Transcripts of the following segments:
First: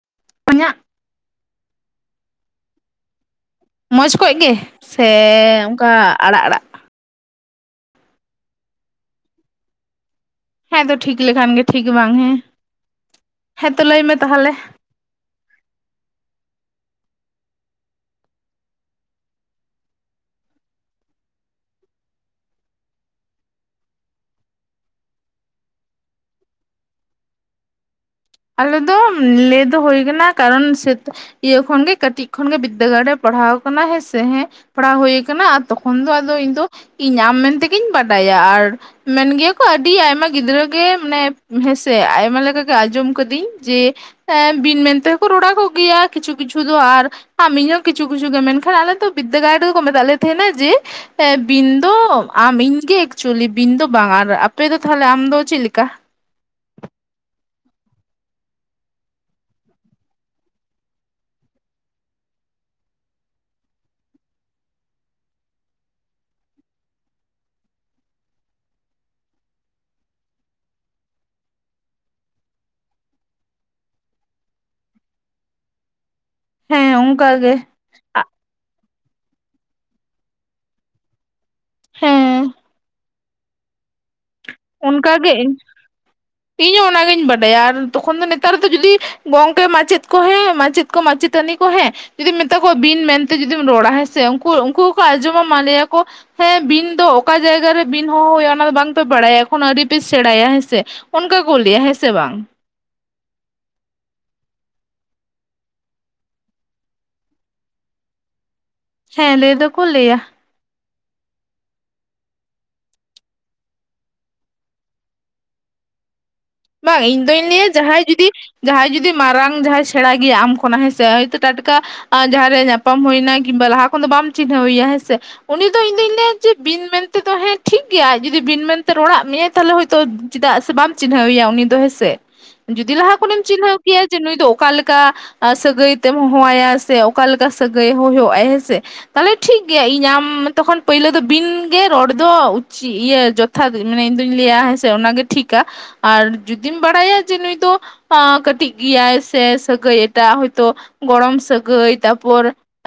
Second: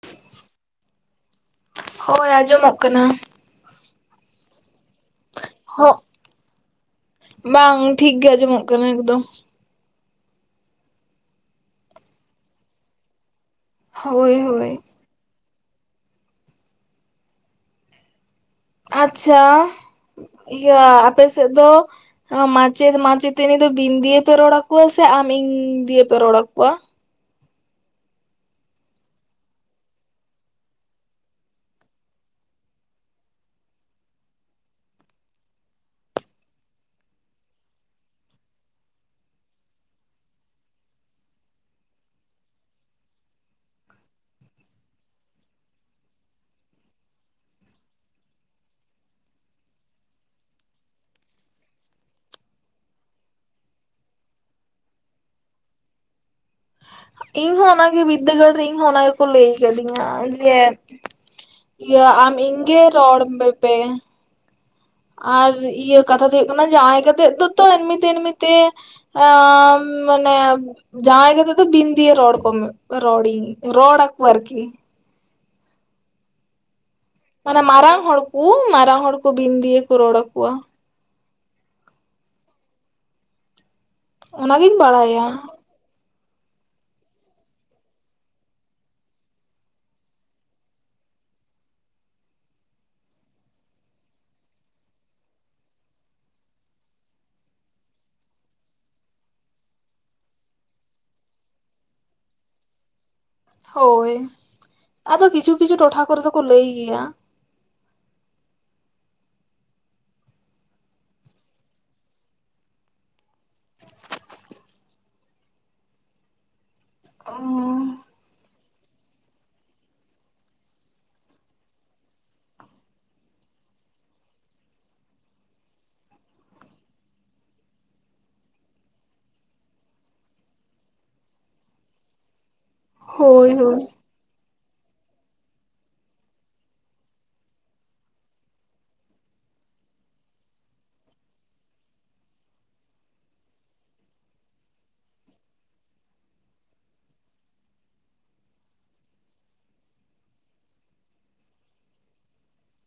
[unintelligible] ᱚᱲᱟᱜ ᱦᱳᱭ ᱟᱸᱡᱚᱢᱚᱜ ᱠᱟᱱᱟ᱾ ᱢᱚᱡᱽ ᱠᱚᱡ ᱜᱮ ᱥᱮ ᱚᱱᱠᱟ ᱦᱚᱸ ᱟᱲᱟᱜ ᱟᱲᱟᱜ? ᱵᱟᱝ ᱴᱷᱤᱠ ᱜᱮ ᱟᱸᱡᱚᱢᱚᱜ ᱠᱟᱱᱟ ᱮᱠᱫᱚᱢ᱾ ᱦᱮᱸᱛᱚ ᱴᱷᱤᱠ ᱞᱮ ᱠᱷᱟᱱ ᱜᱮ ᱴᱷᱤᱠ ᱵᱟᱝ ᱦᱮᱸ ᱦᱮᱸᱛᱚ ᱞᱟᱹᱭ ᱢᱮ ᱦᱳᱭ ᱛᱟᱦᱚᱞᱮ? ᱦᱳᱭ ᱟᱪᱷᱟ ᱤᱭᱟᱹ ᱟᱯᱮ ᱥᱮᱫ ᱫᱚ ᱢᱟᱪᱮᱫ ᱢᱟᱪᱮᱛᱟᱹᱱᱤ ᱫᱚ ᱵᱤᱱ ᱫᱤᱭᱮ ᱯᱮ ᱨᱚᱲᱟ ᱟᱠᱚᱣᱟ ᱥᱮ ᱟᱢ ᱤᱧ ᱫᱤᱭᱮ ᱯᱮ ᱨᱚᱲᱟᱚᱣᱟ? ᱟᱞᱮ ᱫᱚ ᱞᱟᱹᱭ ᱫᱚ ᱦᱩᱭ ᱟᱠᱟᱱᱟ ᱠᱟᱨᱚᱱ ᱥᱮᱼᱼ ᱤᱭᱟᱹ ᱠᱷᱚᱱ ᱜᱮ ᱠᱟᱹᱴᱤᱡ ᱠᱷᱚᱱ ᱜᱮ ᱵᱤᱫᱽᱫᱟᱹ ᱜᱟᱲ ᱨᱮ ᱯᱟᱲᱦᱟᱣ ᱟᱠᱟᱱᱟ ᱦᱮᱸ ᱥᱮ ᱦᱮᱸ᱾ ᱯᱟᱲᱦᱟᱣ ᱦᱩᱭᱩ ᱟᱠᱟᱱᱟ ᱛᱚᱠᱷᱚᱱ ᱫᱚ, ᱤᱧ ᱫᱚ ᱤᱧ ᱟᱢ ᱢᱮᱱ ᱛᱮᱜᱤᱧ ᱵᱟᱰᱟᱭᱟ ᱟᱨ ᱢᱮᱱ ᱜᱮᱭᱟ ᱠᱚ ᱟᱹᱰᱤ ᱟᱭᱢᱟ ᱜᱤᱫᱽᱨᱟᱹ ᱜᱮ ᱢᱟᱱᱮ ᱦᱮᱸᱥᱮ ᱟᱭᱢᱟ ᱞᱮᱠᱟᱜᱮ ᱟᱸᱡᱚᱢ ᱠᱟᱹᱫᱟᱹᱧ ᱡᱮ ᱮᱸ ᱵᱤᱱ ᱢᱮᱱᱛᱮ ᱦᱚᱸᱠᱚ ᱨᱚᱲ ᱟᱠᱚ ᱜᱮᱭᱟ ᱠᱤᱪᱷᱩ ᱠᱤᱪᱷᱩ ᱫᱚ ᱟᱨ᱾ ᱟᱢ ᱤᱧ ᱦᱚᱸ ᱠᱤᱪᱷᱩ ᱠᱤᱪᱷᱩ ᱜᱮ ᱢᱮᱱᱠᱷᱟᱱ ᱟᱞᱮ ᱫᱚ ᱵᱤᱫᱽᱫᱟᱹᱜᱟᱲ ᱨᱮ ᱫᱚᱠᱚ ᱢᱮᱛᱟᱜ ᱞᱮ ᱛᱟᱦᱮᱱᱟ ᱡᱮ᱾ ᱦᱮᱸ ᱵᱤᱱ ᱫᱚ ᱟᱢ ᱤᱧᱜᱮ ᱮᱠᱪᱩᱭᱮᱞᱤ ᱵᱤᱱ ᱫᱚ ᱵᱟᱝ ᱟᱨ ᱟᱯᱮ ᱫᱚ ᱛᱟᱦᱞᱮ ᱟᱢ ᱫᱚ ᱪᱮᱜ ᱞᱮᱠᱟ᱾ ᱤᱧ ᱦᱚᱸ ᱚᱱᱟᱜᱮ ᱵᱤᱫᱽᱫᱟᱹᱜᱟᱲ ᱨᱮ ᱤᱧ ᱦᱚᱸ ᱚᱱᱟ ᱜᱮᱠᱚ ᱞᱟᱹᱭ ᱠᱟᱫᱤᱧᱟ ᱡᱮ᱾ ᱤᱭᱟᱹ ᱟᱢ ᱤᱧᱜᱮ ᱨᱚᱲ ᱢᱮᱯᱮ᱾ ᱟᱨ ᱤᱭᱟᱹ ᱠᱟᱛᱷᱟ ᱫᱚ ᱦᱩᱭᱩᱜ ᱠᱟᱱᱟ ᱡᱟᱸᱣᱟᱭ ᱠᱟᱛᱮᱜ ᱫᱚᱛᱚ ᱮᱢᱱᱤᱛᱮᱢᱱᱤ ᱛᱮ᱾ ᱟᱻᱢ ᱢᱟᱱᱮ᱾ ᱡᱟᱸᱣᱟᱭ ᱠᱟᱛᱮ ᱫᱚ ᱵᱤᱱ ᱫᱤᱭᱟᱹ ᱨᱚᱲ ᱠᱚᱢᱮ ᱨᱚᱲᱤᱧ ᱨᱚᱲ ᱟᱠᱚ ᱟᱨᱠᱤ᱾ ᱦᱮᱸ ᱚ ᱢᱟᱱᱮ ᱢᱟᱨᱟᱝ ᱦᱚᱲ ᱠᱩ ᱢᱟᱨᱟᱝ ᱦᱚᱲ ᱠᱚ ᱵᱤᱱ ᱫᱤᱭᱟᱹ ᱠᱚ ᱨᱚᱲ ᱟᱠᱚᱣᱟ᱾ ᱦᱮᱸ ᱚᱱᱟᱜᱤᱧ ᱵᱟᱲᱟᱭᱟ ᱚᱱᱠᱟᱜᱮ ᱤ ᱤᱧᱦᱚᱸ ᱚᱱᱟᱜᱤᱧ ᱵᱟᱰᱟᱭᱟ ᱟᱨ ᱛᱚᱠᱷᱚᱱ ᱫᱚ ᱱᱮᱛᱟᱨ ᱫᱚ ᱡᱩᱫᱤ ᱜᱚᱝᱠᱮ ᱢᱟᱪᱮᱫ ᱠᱚ ᱦᱮᱸ ᱢᱟᱪᱮᱫ᱾ ᱠᱚ ᱢᱟᱪᱮᱛᱟᱱᱤ ᱠᱚ ᱦᱮᱸ᱾ ᱡᱩᱫᱤᱢ ᱢᱮᱛᱟ ᱠᱚᱣᱟ ᱵᱤᱱ ᱢᱮᱱᱛᱮ ᱡᱩᱫᱤᱢ ᱨᱚᱲᱟ ᱦᱮᱸᱥᱮ ᱩᱱᱠᱩ ᱩᱱᱠᱩ ᱦᱚᱸᱠᱚ ᱟᱸᱡᱚᱢᱟᱢᱟ ᱞᱟᱹᱭᱟᱹ ᱠᱚ᱾ ᱦᱮᱸ ᱵᱤᱱ ᱫᱚ ᱚᱠᱟ ᱡᱟᱭᱜᱟ ᱨᱮ ᱵᱤᱱ ᱦᱚᱦᱚ ᱦᱳᱭᱳᱜᱼᱟ ᱚᱱᱟ ᱫᱚ ᱵᱟᱝᱯᱮ ᱵᱟᱲᱟᱭᱟ᱾ ᱱᱚ ᱟᱹᱣᱨᱤ ᱯᱮ ᱥᱮᱸᱬᱟᱭᱟ ᱦᱮᱸ ᱥᱮ ᱚᱱᱠᱟ ᱠᱚ ᱞᱟᱹᱭᱟ ᱦᱮᱸ ᱥᱮ ᱵᱟᱝ᱾ ᱦᱳᱭ ᱟᱫᱚ ᱠᱤᱪᱷᱩ ᱠᱤᱪᱷᱩ ᱴᱚᱴᱷᱟ ᱠᱚᱨᱮ ᱫᱚᱠᱚ ᱞᱟᱹᱭ ᱜᱮᱭᱟ᱾ ᱦᱮᱸ ᱞᱟᱹᱭ ᱫᱚᱠᱚ ᱞᱟᱹᱭᱟ᱾ ᱵᱟᱝ ᱤᱧ ᱫᱚᱧ ᱞᱟᱹᱭᱟ ᱡᱟᱦᱟᱸᱭ ᱡᱩᱫᱤ ᱡᱟᱦᱟᱸᱭ ᱡᱩᱫᱤ ᱢᱟᱨᱟᱝ ᱡᱟᱦᱟᱸᱭ ᱥᱮᱬᱟ ᱜᱮᱭᱟᱭ ᱟᱢ ᱠᱷᱚᱱᱟᱜ ᱦᱮᱸᱥᱮ ᱦᱚᱭᱛᱚ ᱴᱟᱴᱠᱟ ᱟ ᱡᱟᱦᱟᱸᱨᱮ ᱧᱟᱯᱟᱢ ᱦᱩᱭᱱᱟ ᱠᱤᱝᱵᱟ ᱞᱟᱦᱟ ᱠᱷᱚᱱᱫᱚ ᱫᱚ ᱵᱟᱝ ᱪᱤᱱᱦᱟᱹᱣᱮᱭᱟ ᱦᱮᱸᱥᱮ᱾ ᱩᱱᱤ ᱫᱚ ᱤᱧᱫᱚᱧ ᱞᱟᱹᱭᱟ ᱡᱮ ᱵᱤᱱ ᱢᱮᱱᱛᱮ ᱫᱚ ᱦᱮᱸ ᱴᱷᱤᱠ ᱜᱮᱭᱟᱭ ᱡᱩᱫᱤ ᱵᱤᱱ ᱢᱮᱱᱛᱮ ᱨᱚᱲᱟᱜ ᱢᱮᱭᱟ ᱛᱟᱞᱮ ᱦᱚᱭᱛᱚ ᱪᱮᱫᱟᱜ ᱥᱮ ᱵᱟᱢ ᱪᱤᱱᱦᱟᱹᱣᱮᱭᱟ ᱩᱱᱤ ᱫᱚ ᱦᱮᱸᱥᱮ, ᱡᱩᱫᱤ ᱞᱟᱦᱟ ᱠᱷᱚᱱᱮᱢ ᱦᱳᱭ ᱪᱤᱱᱦᱟᱹᱣ ᱦᱳᱭ ᱠᱮᱭᱟ ᱡᱮ ᱱᱩᱭ ᱫᱚ ᱚᱠᱟᱞᱮᱠᱟ ᱥᱟᱹᱜᱟᱹᱭ ᱛᱮᱢ ᱦᱚᱦᱚ ᱣᱟᱭᱟ ᱥᱮ ᱚᱠᱟᱮᱠᱟ ᱥᱟᱹᱜᱟᱹᱭ ᱦᱩᱭᱩᱜ ᱦᱩᱭᱩᱜᱟᱭ ᱦᱮᱸ ᱥᱮ᱾ ᱛᱟᱦᱞᱮ ᱴᱷᱤᱠᱜᱮᱭᱟ ᱤᱧ ᱟᱢ ᱛᱚᱠᱷᱚᱱ ᱯᱟᱹᱭᱞᱟᱹ ᱫᱚ ᱵᱤᱱ ᱜᱮ ᱨᱚᱲ ᱫᱚ ᱩᱪᱤᱛ ᱤᱭᱟᱹ ᱡᱚ ᱛᱷᱟᱛ ᱢᱟᱱᱮ ᱤᱧ ᱫᱚᱧ ᱞᱟᱹᱭᱟ ᱦᱮᱸᱥᱮ ᱚᱱᱟᱜᱮ ᱴᱷᱤᱠᱟ ᱟᱨ ᱡᱩᱫᱤᱢ ᱵᱟᱲᱟᱭᱟ ᱡᱮ ᱱᱩᱭ ᱫᱚ ᱚᱸ ᱠᱟᱹᱴᱤᱡ ᱜᱮᱭᱟᱭ ᱥᱮ ᱥᱟᱹᱜᱟᱹᱭ ᱮᱴᱟᱜ ᱦᱚᱭᱛᱚ ᱜᱚᱲᱚᱢ ᱥᱟᱹᱜᱟᱹᱭ ᱛᱟᱯᱚᱨ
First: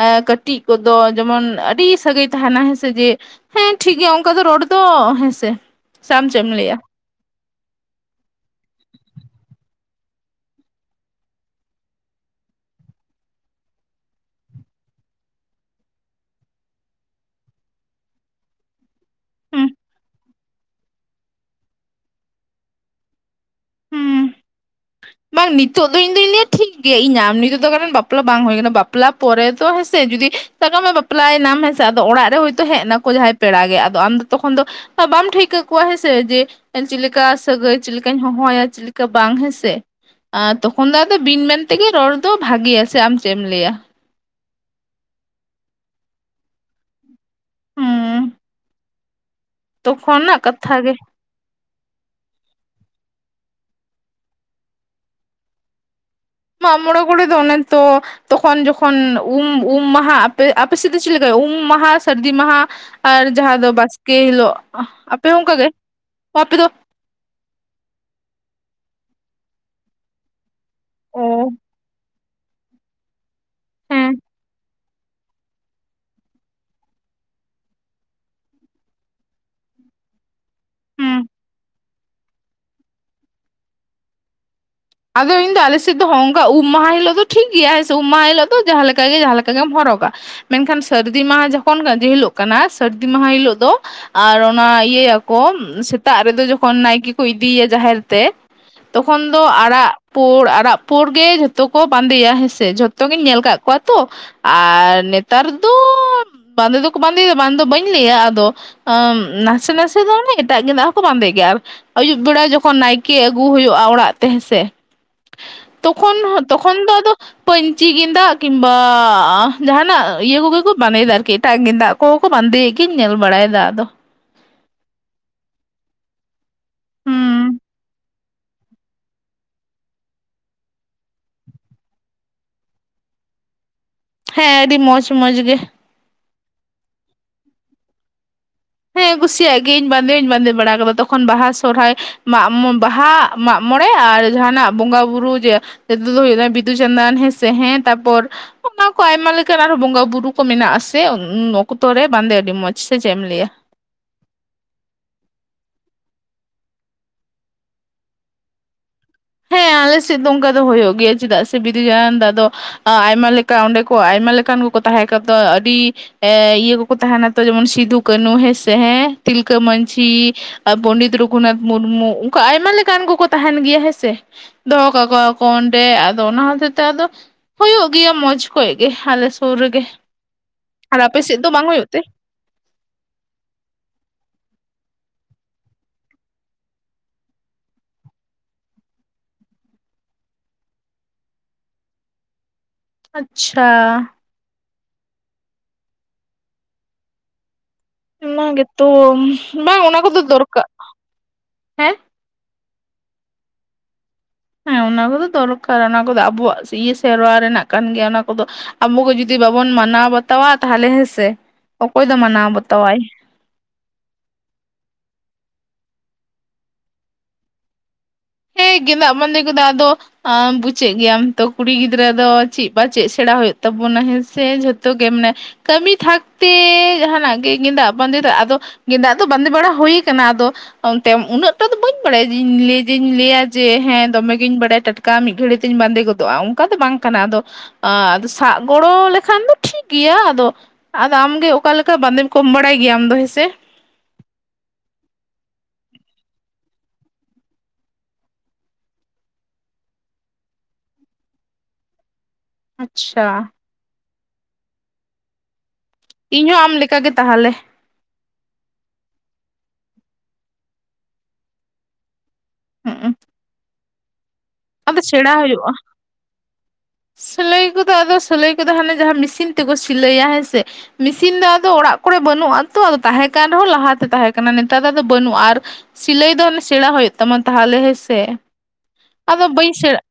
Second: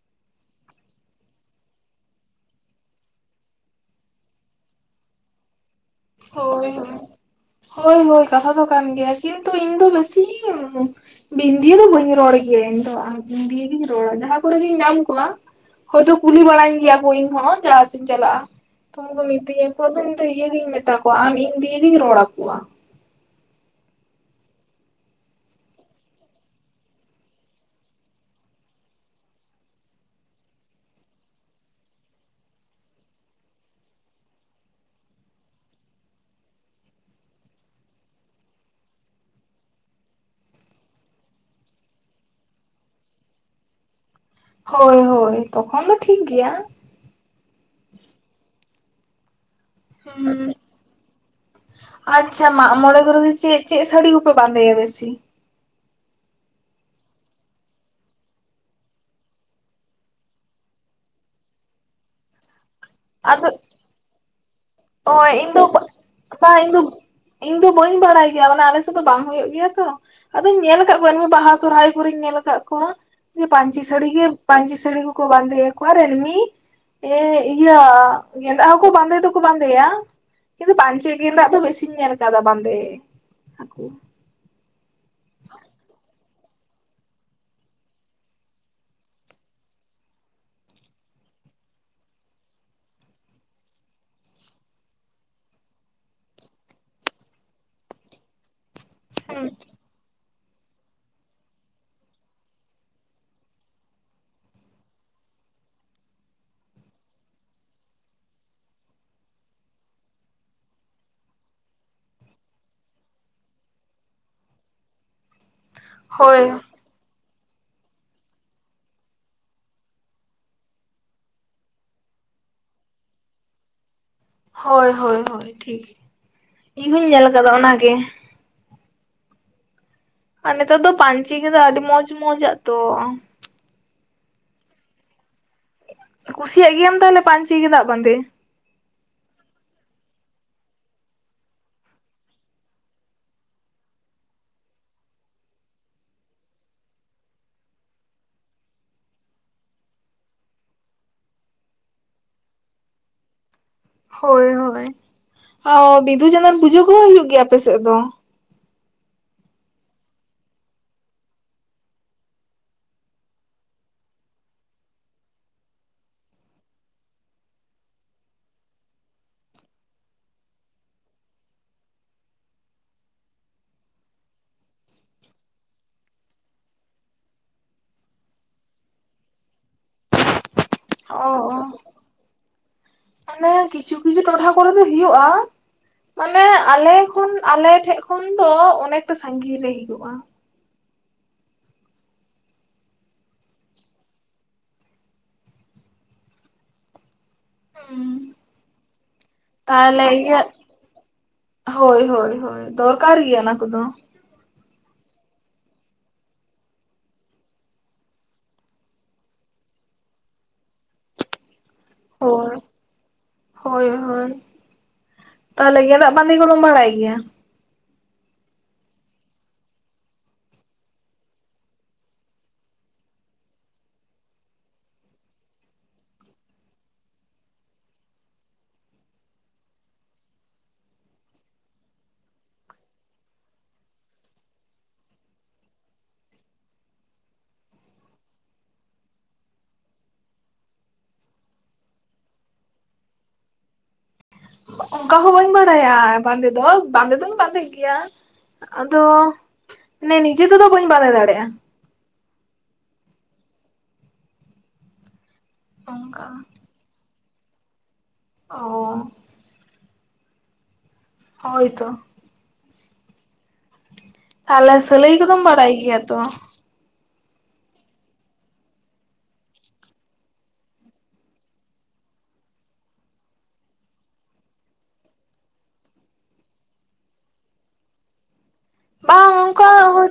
ᱮᱸ ᱠᱟᱹᱴᱤᱡ ᱠᱚᱫᱚ ᱡᱮᱢᱚᱱ ᱟᱹᱰᱤ ᱥᱟᱹᱜᱟᱹᱭ ᱛᱟᱦᱮᱱᱟ ᱦᱮᱸᱥᱮ ᱡᱮ ᱦᱮᱸ ᱴᱷᱤᱠ ᱜᱮᱭᱟ ᱚᱝᱠᱟ ᱫᱚ ᱨᱚᱲ ᱫᱚ ᱦᱮᱸᱥᱮ ᱥᱮ ᱟᱢ ᱪᱮᱫ ᱮᱢ ᱦᱳᱭ ᱞᱟᱹᱭᱟ ᱦᱳᱭ᱾ ᱦᱳᱭ ᱦᱳᱭ ᱠᱟᱛᱷᱟ ᱫᱚ ᱠᱟᱱ ᱜᱮᱭᱟ ᱠᱤᱱᱛᱩ ᱤᱧ ᱫᱚ ᱵᱮᱥᱤ ᱵᱤᱱ ᱫᱤᱭ ᱫᱚ ᱵᱟᱹᱧ ᱨᱚᱲ ᱜᱮᱭᱟ ᱤᱧ ᱫᱚ ᱟᱢ ᱫᱤᱭᱮ ᱜᱤᱧ ᱨᱚᱲᱟ ᱡᱟᱸᱦᱟ ᱠᱚᱨᱮᱜᱤᱧ ᱧᱟᱢ ᱠᱚᱣᱟ ᱦᱳᱭᱛᱳ ᱠᱩᱞᱤ ᱵᱟᱲᱟᱧ ᱜᱮᱭᱟ ᱠᱚ ᱤᱧ ᱦᱚᱸ ᱡᱟᱸᱜᱟ ᱥᱮᱜ ᱤᱧ ᱪᱟᱞᱟᱜᱼᱟ ᱛᱚ ᱩᱱᱠᱩ ᱢᱤᱛᱟᱹᱧᱟ ᱦᱩᱸ ᱠᱚ ᱟᱫᱚ ᱤᱧ ᱫᱚ ᱤᱭᱟᱹᱜᱤᱧ ᱢᱮᱛᱟ ᱠᱚᱣᱟ ᱟᱢ ᱤᱧ ᱫᱤᱭᱮ ᱜᱤᱧ ᱨᱚᱲ ᱟᱠᱚᱣᱟ᱾ ᱦᱚᱸ ᱵᱟᱝ ᱱᱤᱛᱚᱜ ᱫᱚ ᱤᱧ ᱫᱚᱧ ᱞᱟᱹᱭᱟ ᱴᱷᱤᱠ ᱜᱮᱭᱟ ᱤᱧ ᱟᱢ ᱱᱤᱛᱚᱜ ᱫᱚ ᱠᱟᱨᱚᱱ ᱵᱟᱯᱞᱟ ᱵᱟᱝ ᱦᱩᱭ ᱠᱟᱱᱟ, ᱵᱟᱯᱞᱟ ᱯᱚᱨᱮ ᱫᱚ ᱦᱮᱸᱥᱮ ᱡᱩᱫᱤ ᱥᱟᱠᱟᱢᱮ ᱵᱟᱯᱞᱟᱭᱱᱟᱢ ᱦᱮᱸ ᱥᱮ ᱟᱫᱚ ᱚᱲᱟᱜ ᱦᱳᱭᱛᱳ ᱦᱮᱜ ᱱᱟᱠᱚ ᱡᱟᱦᱟᱸᱭ ᱯᱮᱲᱟ ᱜᱮ ᱟᱫᱚ ᱟᱢ ᱫᱚ ᱛᱚᱠᱷᱚᱱ ᱫᱚ ᱟ ᱵᱟᱢ ᱴᱷᱟᱹᱭᱠᱟᱹ ᱠᱚᱣᱟ ᱦᱮᱸ ᱥᱮ ᱡᱮ ᱮ ᱪᱮᱫ ᱞᱮᱠᱟ ᱥᱟᱹᱜᱟᱹᱭ ᱪᱮᱫ ᱞᱮᱠᱟᱧ ᱦᱚᱦᱚᱣᱟᱭᱟ ᱪᱮᱫ ᱞᱮᱠᱟ ᱵᱟᱝ ᱦᱮᱸᱥᱮ᱾ ᱟᱸ ᱛᱚᱠᱷᱚᱱ ᱫᱚ ᱟᱫᱚ ᱵᱤᱱ ᱢᱮᱱ ᱛᱮᱜᱮ ᱨᱚᱲ ᱫᱚ ᱵᱷᱟᱹᱜᱤᱭᱟ ᱥᱮ ᱟᱢ ᱪᱮᱜ ᱮᱢ ᱞᱟᱹᱭᱟ? ᱦᱳᱭ ᱦᱳᱭ ᱛᱚᱠᱷᱚᱱ ᱫᱚ ᱴᱷᱤᱠ ᱜᱮᱭᱟ᱾ ᱦᱩᱸ ᱛᱚᱠᱷᱚᱱ ᱱᱟᱜ ᱦᱩᱸ ᱠᱟᱛᱷᱟ ᱜᱮ᱾ ᱟᱪᱪᱷᱟ ᱢᱟᱜ ᱢᱚᱬᱮ ᱠᱚᱨᱮ ᱫᱚ ᱪᱮᱜ ᱪᱮᱜ ᱥᱟᱹᱲᱤ ᱠᱚᱯᱮ ᱵᱟᱸᱫᱮᱭᱟ ᱵᱤᱥᱤ? ᱢᱟᱜ ᱢᱚᱲᱮ ᱠᱚᱲᱮ ᱫᱚ ᱚᱱᱮ ᱛᱚ ᱛᱚᱠᱷᱚᱱ ᱡᱚᱠᱷᱚᱱ ᱩᱢ ᱩᱢ ᱢᱟᱦ ᱟᱯᱮ ᱟᱯᱮ ᱥᱮᱫ ᱫᱚ ᱪᱮᱫ ᱞᱮᱠᱟ ᱩᱢ ᱢᱟᱦᱟ ᱥᱟᱹᱨᱫᱤ ᱢᱟᱦᱟ ᱟᱨ ᱡᱟᱦᱟᱸ ᱫᱚ ᱵᱟᱥᱠᱮ ᱦᱮᱞᱚᱜ ᱚᱸ ᱤᱧ ᱫᱚ ᱵᱟ ᱵᱟ ᱤᱧᱫᱚ ᱤᱧ ᱫᱚ ᱵᱟᱹᱧ ᱵᱟᱲᱟᱭ ᱜᱮᱭᱟ ᱢᱟᱱᱮ ᱟᱞᱮ ᱥᱮᱜ ᱫᱚ ᱵᱟᱝ ᱦᱩᱭᱩᱜ ᱜᱮᱭᱟ ᱛᱚ᱾ ᱟᱫᱚᱧ ᱧᱮᱞ ᱠᱟᱜ ᱠᱚᱣᱟ ᱮᱱᱦᱚ ᱵᱟᱦᱟ ᱚ ᱥᱚᱨᱦᱟᱭ ᱠᱚᱨᱮᱧ ᱧᱮᱞ ᱠᱟᱜ ᱠᱚᱣᱟ ᱡᱮ ᱯᱟᱹᱧᱪᱤ ᱥᱟᱹᱲᱤ ᱦᱮᱸ ᱜᱮ ᱯᱟᱹᱧᱪᱤ ᱥᱟᱹᱲᱤ ᱠᱚ ᱵᱟᱸᱫᱮᱭᱟᱠᱚ ᱟᱨ ᱮᱱᱢᱤ ᱮ ᱤᱭᱟᱹ ᱜᱮᱸᱫᱟᱜ ᱦᱚᱠᱚ ᱵᱟᱸᱫᱮ ᱫᱚ ᱠᱩ ᱵᱟᱸᱫᱮᱭᱟ ᱠᱤᱱᱛᱩ ᱯᱟᱧᱪᱤ ᱦᱩᱸ ᱜᱮᱸᱫᱟᱜ ᱫᱚ ᱵᱮᱥᱤᱧ ᱧᱮᱞ ᱠᱟᱫᱟ ᱵᱟᱸᱫᱮ ᱦᱟᱠᱩ ᱟᱫᱚ ᱤᱧ ᱫᱚ ᱟᱞᱮ ᱥᱮᱫ ᱫᱚ ᱦᱚᱸᱝ ᱩᱢ ᱢᱟᱦᱟ ᱦᱤᱞᱳᱜ ᱫᱚ ᱴᱷᱤᱠ ᱜᱮᱭᱟ ᱦᱮᱸᱥᱮ ᱩᱢ ᱢᱟᱦᱟ ᱦᱤᱞᱳᱜ ᱫᱚ ᱡᱟᱦᱟ ᱞᱮᱠᱟ ᱜᱮ ᱡᱟᱦᱟ ᱞᱮᱠᱟ ᱜᱮᱢ ᱦᱚᱨᱚᱜᱟ᱾ ᱢᱮᱱᱠᱷᱟᱱ ᱥᱟᱹᱨᱫᱤ ᱢᱟᱦᱟᱸ ᱡᱚᱠᱷᱚᱱ ᱡᱮᱦᱤᱞᱳᱜ ᱠᱟᱱᱟ ᱥᱟᱹᱨᱫᱤ ᱢᱟᱦᱟ ᱦᱤᱞᱳᱜ ᱫᱚ ᱟᱨ ᱚᱱᱟ ᱤᱭᱟᱹᱭᱟᱠᱚ ᱥᱮᱛᱟᱜ ᱨᱮᱫᱚ ᱡᱚᱠᱷᱚᱱ ᱱᱟᱭᱠᱮ ᱠᱚ ᱤᱫᱤᱭᱭᱟ ᱡᱟᱦᱮᱨ ᱛᱮ ᱛᱚᱠᱷᱚᱱ ᱫᱚ ᱟᱨ ᱟᱨᱟᱜ ᱯᱩᱬ ᱟᱨᱟᱜ ᱯᱩᱬ ᱜᱮ ᱡᱷᱚᱛᱚ ᱠᱚ ᱵᱟᱸᱫᱮᱭᱟ ᱦᱮᱸᱥᱮ ᱡᱷᱚᱛᱚᱜᱤᱧ ᱧᱮᱞ ᱠᱟᱜ ᱠᱚᱣᱟ ᱛᱚ᱾ ᱟᱨ ᱱᱮᱛᱟᱨ ᱫᱚ ᱵᱟᱸᱫᱮ ᱫᱚᱠᱚ ᱵᱟᱸᱫᱮᱭᱫᱟ ᱵᱟᱝ ᱫᱚ ᱵᱟᱹᱧ ᱞᱟᱹᱭᱟ ᱟᱫᱚ ᱟᱸ ᱱᱟᱥᱮ ᱱᱟᱥᱮ ᱫᱚ ᱚᱱᱮ ᱮᱴᱟᱜ ᱜᱮᱸᱫᱟᱜ ᱦᱚᱸᱠᱚ ᱵᱟᱸᱫᱮ ᱜᱮᱭᱟ, ᱟᱨ ᱟᱹᱭᱩᱵ ᱵᱮᱲᱟ ᱡᱚᱠᱷᱚᱱ ᱱᱟᱭᱠᱮ ᱟᱹᱜᱩ ᱦᱩᱭᱳᱜᱼᱟ ᱚᱲᱟᱜ ᱛᱮ ᱦᱮᱸᱥ ᱛᱮ ᱛᱚᱠᱷᱚᱱ ᱦᱚ ᱦᱳᱭ ᱛᱚᱠᱷᱚᱱ ᱫᱚ ᱟᱫᱚ ᱯᱟᱹᱧᱪᱤ ᱜᱮᱸᱫᱟᱜ ᱠᱤᱢᱵᱟ ᱡᱟᱦᱟᱱᱟᱜ ᱤᱭᱟᱹ ᱠᱚᱜᱮ ᱠᱚ ᱵᱟᱸᱫᱮᱭᱮᱫᱟ ᱟᱨᱠᱤ ᱮᱴᱟᱜ ᱜᱮᱸᱫᱟᱜ ᱠᱚᱠᱚ ᱵᱟᱸᱫᱮᱭᱮ ᱜᱤᱧ ᱧᱮᱞ ᱵᱟᱲᱟᱭᱮᱫᱟ ᱟᱫᱚ᱾ ᱦᱳᱭ ᱦᱳᱭ ᱦᱳᱭ ᱴᱷᱤᱠ ᱤᱧᱦᱩᱧ ᱧᱮᱞ ᱟᱠᱟᱫᱟ ᱦᱩᱸ ᱚᱱᱟᱜᱮ᱾ ᱟᱨ ᱱᱮᱛᱟᱨ ᱫᱚ ᱯᱟᱧᱪᱤ ᱜᱮᱫᱟᱜ ᱟᱹᱰᱤ ᱢᱚᱸᱡᱽ ᱢᱚᱸᱡᱽᱟᱜ ᱛᱚ᱾ ᱦᱮᱸ ᱟᱹᱰᱤ ᱢᱚᱡᱪ ᱢᱚᱡᱪ ᱜᱮ᱾ ᱠᱩᱥᱤᱭᱟᱜ ᱜᱮᱭᱟᱢ ᱛᱟᱦᱞᱮ ᱯᱟᱧᱪᱤ ᱜᱮᱫᱟᱜ ᱵᱟᱸᱫᱮ? ᱦᱮᱸ ᱠᱩᱥᱤᱭᱟᱜ ᱜᱤᱧ ᱵᱟᱸᱫᱮ ᱦᱚᱧ ᱵᱟᱸᱫᱮ ᱵᱟᱲᱟ ᱠᱟᱫᱟ, ᱛᱚᱠᱷᱚᱱ ᱵᱟᱦᱟ ᱥᱚᱦᱨᱟᱭ ᱢᱟᱜ ᱢᱚ ᱵᱟᱦᱟ ᱢᱟᱜᱢᱚᱬᱮ ᱟᱨ ᱡᱟᱦᱟᱱᱟᱜ ᱵᱚᱸᱜᱟ ᱵᱳᱨᱳ ᱡᱮ ᱡᱮᱫ ᱫᱚ ᱦᱩᱭ ᱱᱟ ᱵᱤᱫᱩ ᱪᱟᱸᱫᱟᱱ ᱦᱮᱸᱥᱮ ᱦᱮᱸ ᱛᱟᱨᱯᱚᱨ ᱚᱠᱟ ᱠᱚ ᱟᱭᱢᱟ ᱞᱮᱠᱟᱱ ᱟᱨᱦᱚᱸ ᱵᱚᱸᱜᱟ ᱵᱩᱨᱩ ᱠᱚ ᱢᱮᱱᱟᱜᱼᱟᱥᱮ ᱩᱸᱷ-ᱩᱱ ᱚᱠᱛᱚᱨᱮ ᱵᱟᱸᱫᱮ ᱟᱹᱰᱤ ᱢᱚᱸᱡᱽ ᱥᱮ ᱪᱮᱜ ᱮᱢ ᱞᱟᱹᱭᱟ? ᱦᱳᱭ ᱦᱳᱭ, ᱟᱣ ᱵᱤᱫᱩ ᱪᱟᱸᱫᱟᱱ ᱯᱩᱡᱟᱹ ᱠᱚᱦᱚᱸ ᱦᱩᱭᱩᱜ ᱜᱮᱭᱟ ᱟᱯᱮ ᱥᱮᱜ ᱫᱚ? ᱦᱮᱸ ᱟᱞᱮ ᱥᱮᱫ ᱫᱚ ᱚᱱᱠᱟ ᱫᱚ ᱦᱩᱭᱳᱜ ᱜᱮᱭᱟ ᱪᱮᱫᱟᱜ ᱥᱮ ᱵᱤᱫᱩ ᱡᱟᱸᱫᱟᱱ ᱫᱟ ᱫᱚ ᱟᱫᱚ ᱟᱭᱢᱟ ᱞᱮᱠᱟ ᱚᱸᱰᱮ ᱠᱚ ᱟᱭᱢᱟ ᱞᱮᱠᱟᱱ ᱠᱚᱠᱚ ᱛᱟᱦᱮᱸ ᱠᱟᱫᱚ ᱟᱹᱰᱤ ᱮ ᱤᱭᱟᱹ ᱠᱚᱠᱚ ᱛᱟᱦᱮᱱᱟ ᱛᱚ ᱡᱮᱢᱚᱱ ᱥᱤᱫᱩ ᱠᱟᱹᱱᱩ ᱦᱮᱸᱥᱮ ᱦᱮᱸ, ᱛᱤᱞᱠᱟᱹ ᱢᱟᱺᱡᱷᱤ ᱾ ᱟ ᱯᱚᱱᱰᱤᱛ ᱨᱩᱜᱷᱩᱱᱟᱛᱷ ᱢᱩᱨᱢᱩ ᱚᱝᱠᱟ ᱟᱭᱢᱟ ᱞᱮᱠᱟᱱ ᱠᱚᱠᱚ ᱛᱟᱦᱮᱱ ᱜᱮᱭᱟ ᱦᱮᱸᱼᱥ ᱥᱮᱦ, ᱫᱚᱦᱚ ᱠᱟᱠᱚᱣᱟᱠᱚ ᱚᱸᱰᱮ ᱟᱫᱚ ᱚᱱᱟ ᱦᱚᱛᱮ ᱛᱮ ᱟᱫᱚ ᱦᱳᱭᱳᱜ ᱜᱮᱭᱟ ᱢᱚᱸᱡᱽ ᱠᱷᱚᱡ ᱜᱮ ᱟᱞᱮ ᱥᱳᱨ ᱨᱮᱜᱮ ᱟᱨ ᱟᱯᱮ ᱚ ᱥᱮᱫ ᱫᱚ ᱚ ᱵᱟᱝ ᱦᱳᱭᱳᱜ ᱛᱮ? ᱢᱟᱱᱮ ᱠᱤᱪᱷᱩ ᱠᱤᱪᱷᱩ ᱴᱚᱴᱷᱟ ᱠᱚᱨᱮ ᱫᱚ ᱦᱩᱭᱩᱜᱼᱟ ᱾ ᱢᱟᱱᱮ ᱟᱞᱮ ᱠᱷᱚᱱ ᱟᱞᱮ ᱴᱷᱮᱜ ᱠᱷᱚᱱ ᱫᱚ ᱚᱱᱮᱠᱴᱟ ᱥᱟᱺᱜᱤᱧ ᱨᱮ ᱦᱤᱡᱩᱜᱼᱟ ᱾ ᱟᱪ-ᱪᱷᱟ ᱾ ᱦᱩᱸ ᱚᱱᱟ ᱜᱮᱛᱚᱢ ᱷᱩᱸᱦ, ᱵᱟᱝ ᱚᱱᱟ ᱛᱟᱦᱚᱞᱮ ᱠᱚᱫᱚ ᱤᱭᱟᱹ ᱫᱚᱨᱠᱟ ᱦᱳᱭ ᱦᱳᱭ ᱦᱳᱭ, ᱫᱚᱨᱠᱟᱨ ᱜᱮᱭᱟ ᱚᱱᱟ ᱠᱚᱫᱚ ᱾ ᱦᱮᱸ ᱚᱱᱟ ᱠᱚᱫᱚ ᱫᱚᱨᱠᱟᱨ ᱚᱱᱟ ᱠᱚᱫᱚ ᱟᱵᱚᱣᱟᱜ ᱥᱮ ᱤᱭᱟᱹ ᱥᱮᱨᱣᱟ ᱨᱮᱱᱟᱜ ᱠᱟᱱ ᱜᱮᱭᱟ ᱚᱱᱟ ᱠᱚᱫᱚ ᱾ ᱟᱵᱚ ᱜᱮ ᱡᱩᱫᱤ ᱵᱟᱵᱚᱱ ᱢᱟᱱᱟᱣ ᱵᱟᱛᱟᱣᱟ ᱛᱟᱦᱞᱮ ᱦᱮᱸᱥᱮ ᱚᱠᱚᱭ ᱫᱚ ᱢᱟᱱᱟᱣ ᱦᱳᱭ ᱵᱟᱛᱟᱣᱟᱭ ᱾ ᱦᱳᱭ ᱦᱳᱭ, ᱛᱟᱦᱞᱮ ᱜᱮᱸᱫᱟᱜ ᱵᱟᱸᱫᱮᱹ ᱠᱚᱫᱚᱢ ᱵᱟᱲᱟᱭ ᱜᱮᱭᱟ? ᱮᱸ ᱜᱮᱸᱫᱟᱜ ᱵᱟᱸᱫᱮᱹ ᱠᱚᱫᱚ ᱟᱫᱚ ᱟ ᱵᱩᱪᱮᱜ ᱜᱮᱭᱟᱢ ᱛᱚ ᱠᱩᱲᱤ ᱜᱤᱫᱽᱨᱟᱹ ᱫᱚ ᱪᱮᱜ ᱵᱟ ᱪᱮᱜ ᱥᱮᱲᱟ ᱦᱳᱭᱳᱜ ᱛᱟᱵᱚᱱᱟ ᱦᱮᱸᱥᱮ ᱡᱷᱚᱛᱚ ᱜᱮ ᱢᱟᱱᱮ ᱥᱤᱝ ᱠᱟᱹᱢᱤ ᱛᱷᱟᱠᱛᱮ ᱡᱟᱦᱟᱱᱟᱜ ᱜᱮ ᱜᱮᱸᱫᱟᱜ ᱵᱟᱸᱫᱮᱹ ᱫᱚ ᱟᱫᱚ ᱜᱮᱸᱫᱟᱜ ᱫᱚ ᱵᱟᱸᱫᱮᱹ ᱵᱟᱲᱟ ᱦᱯᱭ ᱠᱟᱱᱟ ᱟᱫᱚ ᱚᱱᱛᱮ ᱩᱱᱟᱹᱜ ᱛᱟᱹ ᱫᱚ ᱵᱟᱹᱧ ᱵᱟᱲᱟᱭᱟ ᱡᱮ ᱤᱧ ᱞᱮᱹᱭ ᱡᱮᱤᱧ ᱞᱟᱹᱭᱟ ᱡᱮ ᱦᱮᱸ ᱫᱚᱢᱮᱜᱤᱧ ᱵᱟᱲᱟᱭᱟ ᱴᱟᱴᱠᱟ ᱢᱤᱫ ᱜᱷᱟᱹᱲᱤ ᱛᱤᱧ ᱵᱟᱸᱫᱮᱹ ᱜᱚᱫᱚᱜᱼᱟ ᱚᱱᱠᱟ ᱫᱚ ᱵᱟᱝ ᱠᱟᱱᱟ ᱟᱫᱚ ᱟ ᱟᱫ ᱥᱟᱜ ᱜᱚᱲᱚ ᱞᱮᱠᱷᱟᱱ ᱫᱚ ᱴᱷᱤᱠ ᱜᱮᱭᱟ ᱟᱫᱚ ᱟᱫᱚ ᱟᱢᱜᱮ ᱚᱠᱟ ᱞᱮᱠᱟ ᱵᱟᱸᱫᱮᱱ ᱠᱚᱢ ᱵᱟᱲᱟᱭ ᱜᱮᱭᱟ ᱟᱢ ᱫᱚ ᱦᱮᱸᱥᱮ? ᱚᱳᱠᱟ ᱦᱚᱸ ᱵᱟᱹᱧ ᱵᱟᱲᱟᱭᱟ ᱵᱟᱸᱫᱮᱹ ᱫᱚ ᱵᱟᱸᱫᱮ, ᱹᱫᱚᱧ ᱵᱟᱸᱫᱮᱹᱜ ᱹᱜᱮᱭᱟ ᱾ ᱟᱫᱚ ᱱᱮ ᱱᱤᱡᱮ ᱛᱮᱫᱚ ᱵᱟᱹᱧ ᱵᱟᱸᱫᱮᱹ ᱫᱟᱲᱮᱭᱟᱜᱼᱟ ᱾ ᱟᱪ-ᱪᱷᱟ ᱾ ᱚᱱᱠᱟ ᱤᱧᱦᱚᱸ ᱟᱢ ᱞᱮᱠᱟ ᱜᱮ ᱛᱟᱦᱞᱮ ᱾ ᱚᱻ ᱾ ᱦᱳᱭ ᱛᱚ ᱾ ᱦᱩᱸᱜ ᱚ ᱾ ᱛᱟᱦᱟᱞᱮ ᱥᱟᱞᱟᱹᱭ ᱠᱚᱫᱚᱢ ᱵᱟᱲᱟᱭ ᱜᱮᱭᱟ ᱛᱚ? ᱥᱞᱟᱹᱭ ᱠᱚᱫᱚ ᱟᱫᱚ ᱥᱟᱞᱟᱹᱭ ᱠᱚᱫᱚ ᱦᱟᱱᱮ ᱡᱟᱦᱟᱸ ᱢᱮᱥᱤᱱ ᱛᱮᱠᱚ ᱥᱤᱞᱟᱹᱭᱟ ᱦᱮᱸ ᱥᱮ। ᱢᱤᱥᱤᱱ ᱫᱟ ᱟᱫᱚ ᱚᱲᱟᱜ ᱠᱚᱨᱮ ᱵᱟᱹᱱᱩᱜᱼᱟ ᱛᱚ᱾ ᱟᱫᱚ ᱛᱟᱦᱮᱸ ᱠᱟᱱ ᱨᱮᱦᱚᱸ ᱞᱟᱦᱟᱛᱮ ᱛᱟᱦᱮᱸ ᱠᱟᱱᱟ ᱱᱮᱛᱟᱨᱟᱜ ᱫᱚ ᱵᱟᱹᱱᱩᱜᱼᱟ᱾ ᱟᱨ ᱼᱼ ᱥᱤᱞᱟᱹᱭ ᱫᱚ ᱚᱱᱮ ᱥᱮᱬᱟ ᱦᱳᱭᱳᱜ ᱛᱟᱢᱟ ᱛᱟᱦᱞᱮ ᱦᱮᱸᱥᱮ, ᱟᱫᱚ ᱵᱟᱹᱧ ᱥᱮᱬᱟᱜ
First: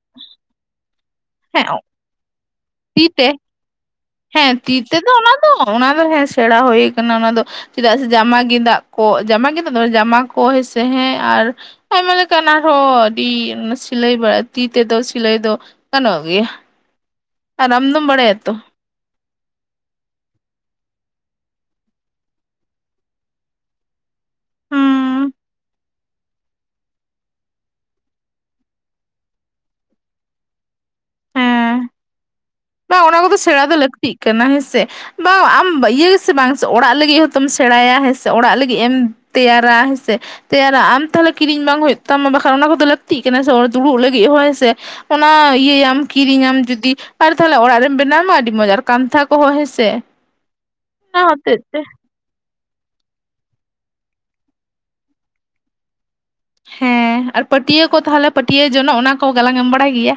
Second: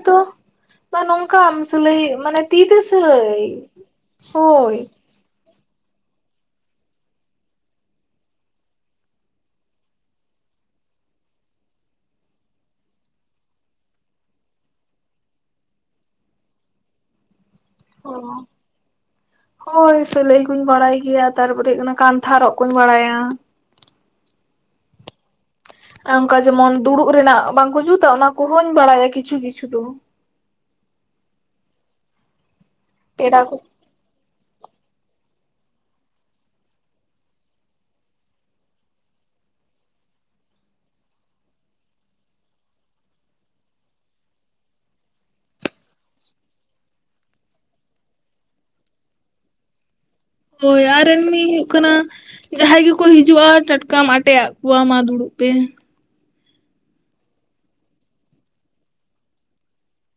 ᱢᱟ ᱱᱚᱝᱠᱟ ᱟᱢ ᱥᱞᱟᱹᱭ ᱢᱟᱱᱮ ᱛᱤ ᱛᱮ ᱥᱟᱞᱟᱹᱭ ᱦᱮᱸ ᱛᱤ ᱛᱮᱫᱚ ᱚᱱᱟ ᱫᱚ ᱚᱱᱟ ᱫᱚ ᱦᱮ ᱥᱮᱬᱟ ᱦᱳᱭ ᱠᱟᱱᱟ ᱚᱱᱟ ᱫᱚ ᱥ-ᱩ-ᱡ ᱪᱮᱫᱟᱜ ᱥᱮ ᱡᱟᱢᱟ ᱜᱮᱸᱫᱟᱜ ᱠᱚ ᱡᱟᱢᱟ ᱜᱮᱫᱟᱜ ᱫᱚ ᱡᱟᱢᱟ ᱠᱚ ᱦᱮᱸᱥᱮ ᱦᱮᱸ ᱟᱨ ᱟᱭᱢᱟ ᱞᱮᱠᱟᱱ ᱟᱨᱦᱚᱸ ᱟᱹᱰᱤ ᱥᱤᱞᱟᱹᱭ ᱵᱟᱲᱟᱭ ᱛᱤ ᱛᱮᱫᱚ ᱥᱤᱞᱟᱹᱭ ᱫᱚ ᱜᱟᱱᱚᱜ ᱜᱮᱭᱟ᱾ ᱟᱨ ᱟᱢ ᱫᱚᱢ ᱵᱟᱲᱟᱭᱟ ᱛᱚ? ᱦᱳᱭ ᱥᱤᱞᱟᱹᱭ ᱠᱩᱧ ᱵᱟᱲᱟᱭ ᱜᱮᱭᱟ᱾ ᱛᱟᱨᱯᱚᱨᱮ ᱦᱩᱭᱩᱜ ᱠᱟᱱᱟ ᱠᱟᱱᱛᱷᱟ ᱨᱚᱜ ᱠᱚᱧ ᱵᱟᱲᱟᱭᱟ᱾ ᱦᱩᱸ ᱚᱝᱠᱟ ᱡᱮᱢᱚᱱ ᱫᱩᱲᱩᱵ ᱨᱮᱱᱟᱜ ᱵᱟᱝᱠᱚ ᱡᱩᱛᱟ, ᱚᱱᱟ ᱠᱚᱦᱚᱧ ᱵᱟᱲᱟᱭᱟ ᱠᱤᱪᱷᱩ ᱠᱤᱪᱷᱩ ᱫᱚ᱾ ᱦᱮᱸ ᱵᱟᱝ ᱚᱱᱟ ᱠᱚᱫᱚ ᱯᱮᱲᱟ ᱠᱚ ᱥᱮᱬᱟ ᱫᱚ ᱞᱟᱹᱠᱛᱤᱜ ᱠᱟᱱᱟ ᱦᱮᱸ ᱥᱮ᱾ ᱵᱟᱝ ᱟᱢ ᱤᱭᱟᱹ ᱜᱮᱥᱮ ᱵᱟᱝ ᱥᱮ ᱚᱲᱟᱜ ᱞᱟᱹᱜᱤᱫ ᱦᱚᱸᱛᱚᱢ ᱥᱮᱬᱟᱭᱟ ᱦᱮᱸ ᱥᱮ, ᱚᱲᱟᱜ ᱞᱟᱹᱜᱤᱫ ᱮᱢ ᱛᱮᱭᱟᱨᱟ ᱦᱮᱸ ᱥᱮ᱾ ᱛᱮᱭᱟᱨᱟ ᱟᱢ ᱛᱟᱦᱞᱮ ᱠᱤᱨᱤᱧ ᱵᱟᱝ ᱦᱩᱭᱩᱜ ᱛᱟᱢᱟ ᱵᱟᱠᱷᱟ ᱚᱱᱟ ᱠᱚᱫᱚ ᱞᱟᱹᱠᱛᱤᱜ ᱠᱟᱱᱟ ᱥᱮ ᱫᱩᱲᱩᱜ ᱞᱟᱹᱜᱤᱫ ᱦᱚᱸ ᱦᱚᱸᱥᱮ᱾ ᱚᱱᱟ ᱤᱭᱟᱹᱭᱟᱢ ᱠᱤᱨᱤᱧᱟᱢ ᱡᱩᱫᱤ ᱟᱨ ᱛᱟᱦᱞᱮ ᱚᱲᱟᱜ ᱨᱮᱢ ᱵᱮᱱᱟᱣ ᱢᱟ ᱟᱹᱰᱤ ᱢᱚᱸᱡᱽ ᱟᱨ ᱠᱟᱱᱛᱷᱟ ᱠᱚᱦᱚᱸ ᱦᱮᱸ ᱥᱮ᱾ ᱦᱳᱭ ᱟᱨ ᱮᱢᱱᱤ ᱦᱩᱭᱩᱜ ᱠᱟᱱᱟ ᱡᱟᱦᱟᱸᱭ ᱜᱮᱠᱚ ᱦᱤᱡᱩᱜᱼᱟ ᱴᱟᱴᱠᱟᱢ ᱟᱴᱮ ᱟᱜ ᱠᱚᱣᱟ ᱢᱟ ᱫᱩᱲᱩᱵ ᱯᱮ᱾ ᱦᱮᱸ, ᱟᱨ ᱯᱟᱹᱴᱭᱟᱹ ᱠᱚ ᱛᱟᱦᱚᱞᱮ ᱯᱟᱹᱴᱭᱟᱹ ᱡᱚᱱᱚᱜ ᱚᱱᱟ ᱠᱚ ᱜᱟᱞᱟᱝ ᱮᱢ ᱵᱟᱲᱟᱭ ᱜᱮᱭᱟ?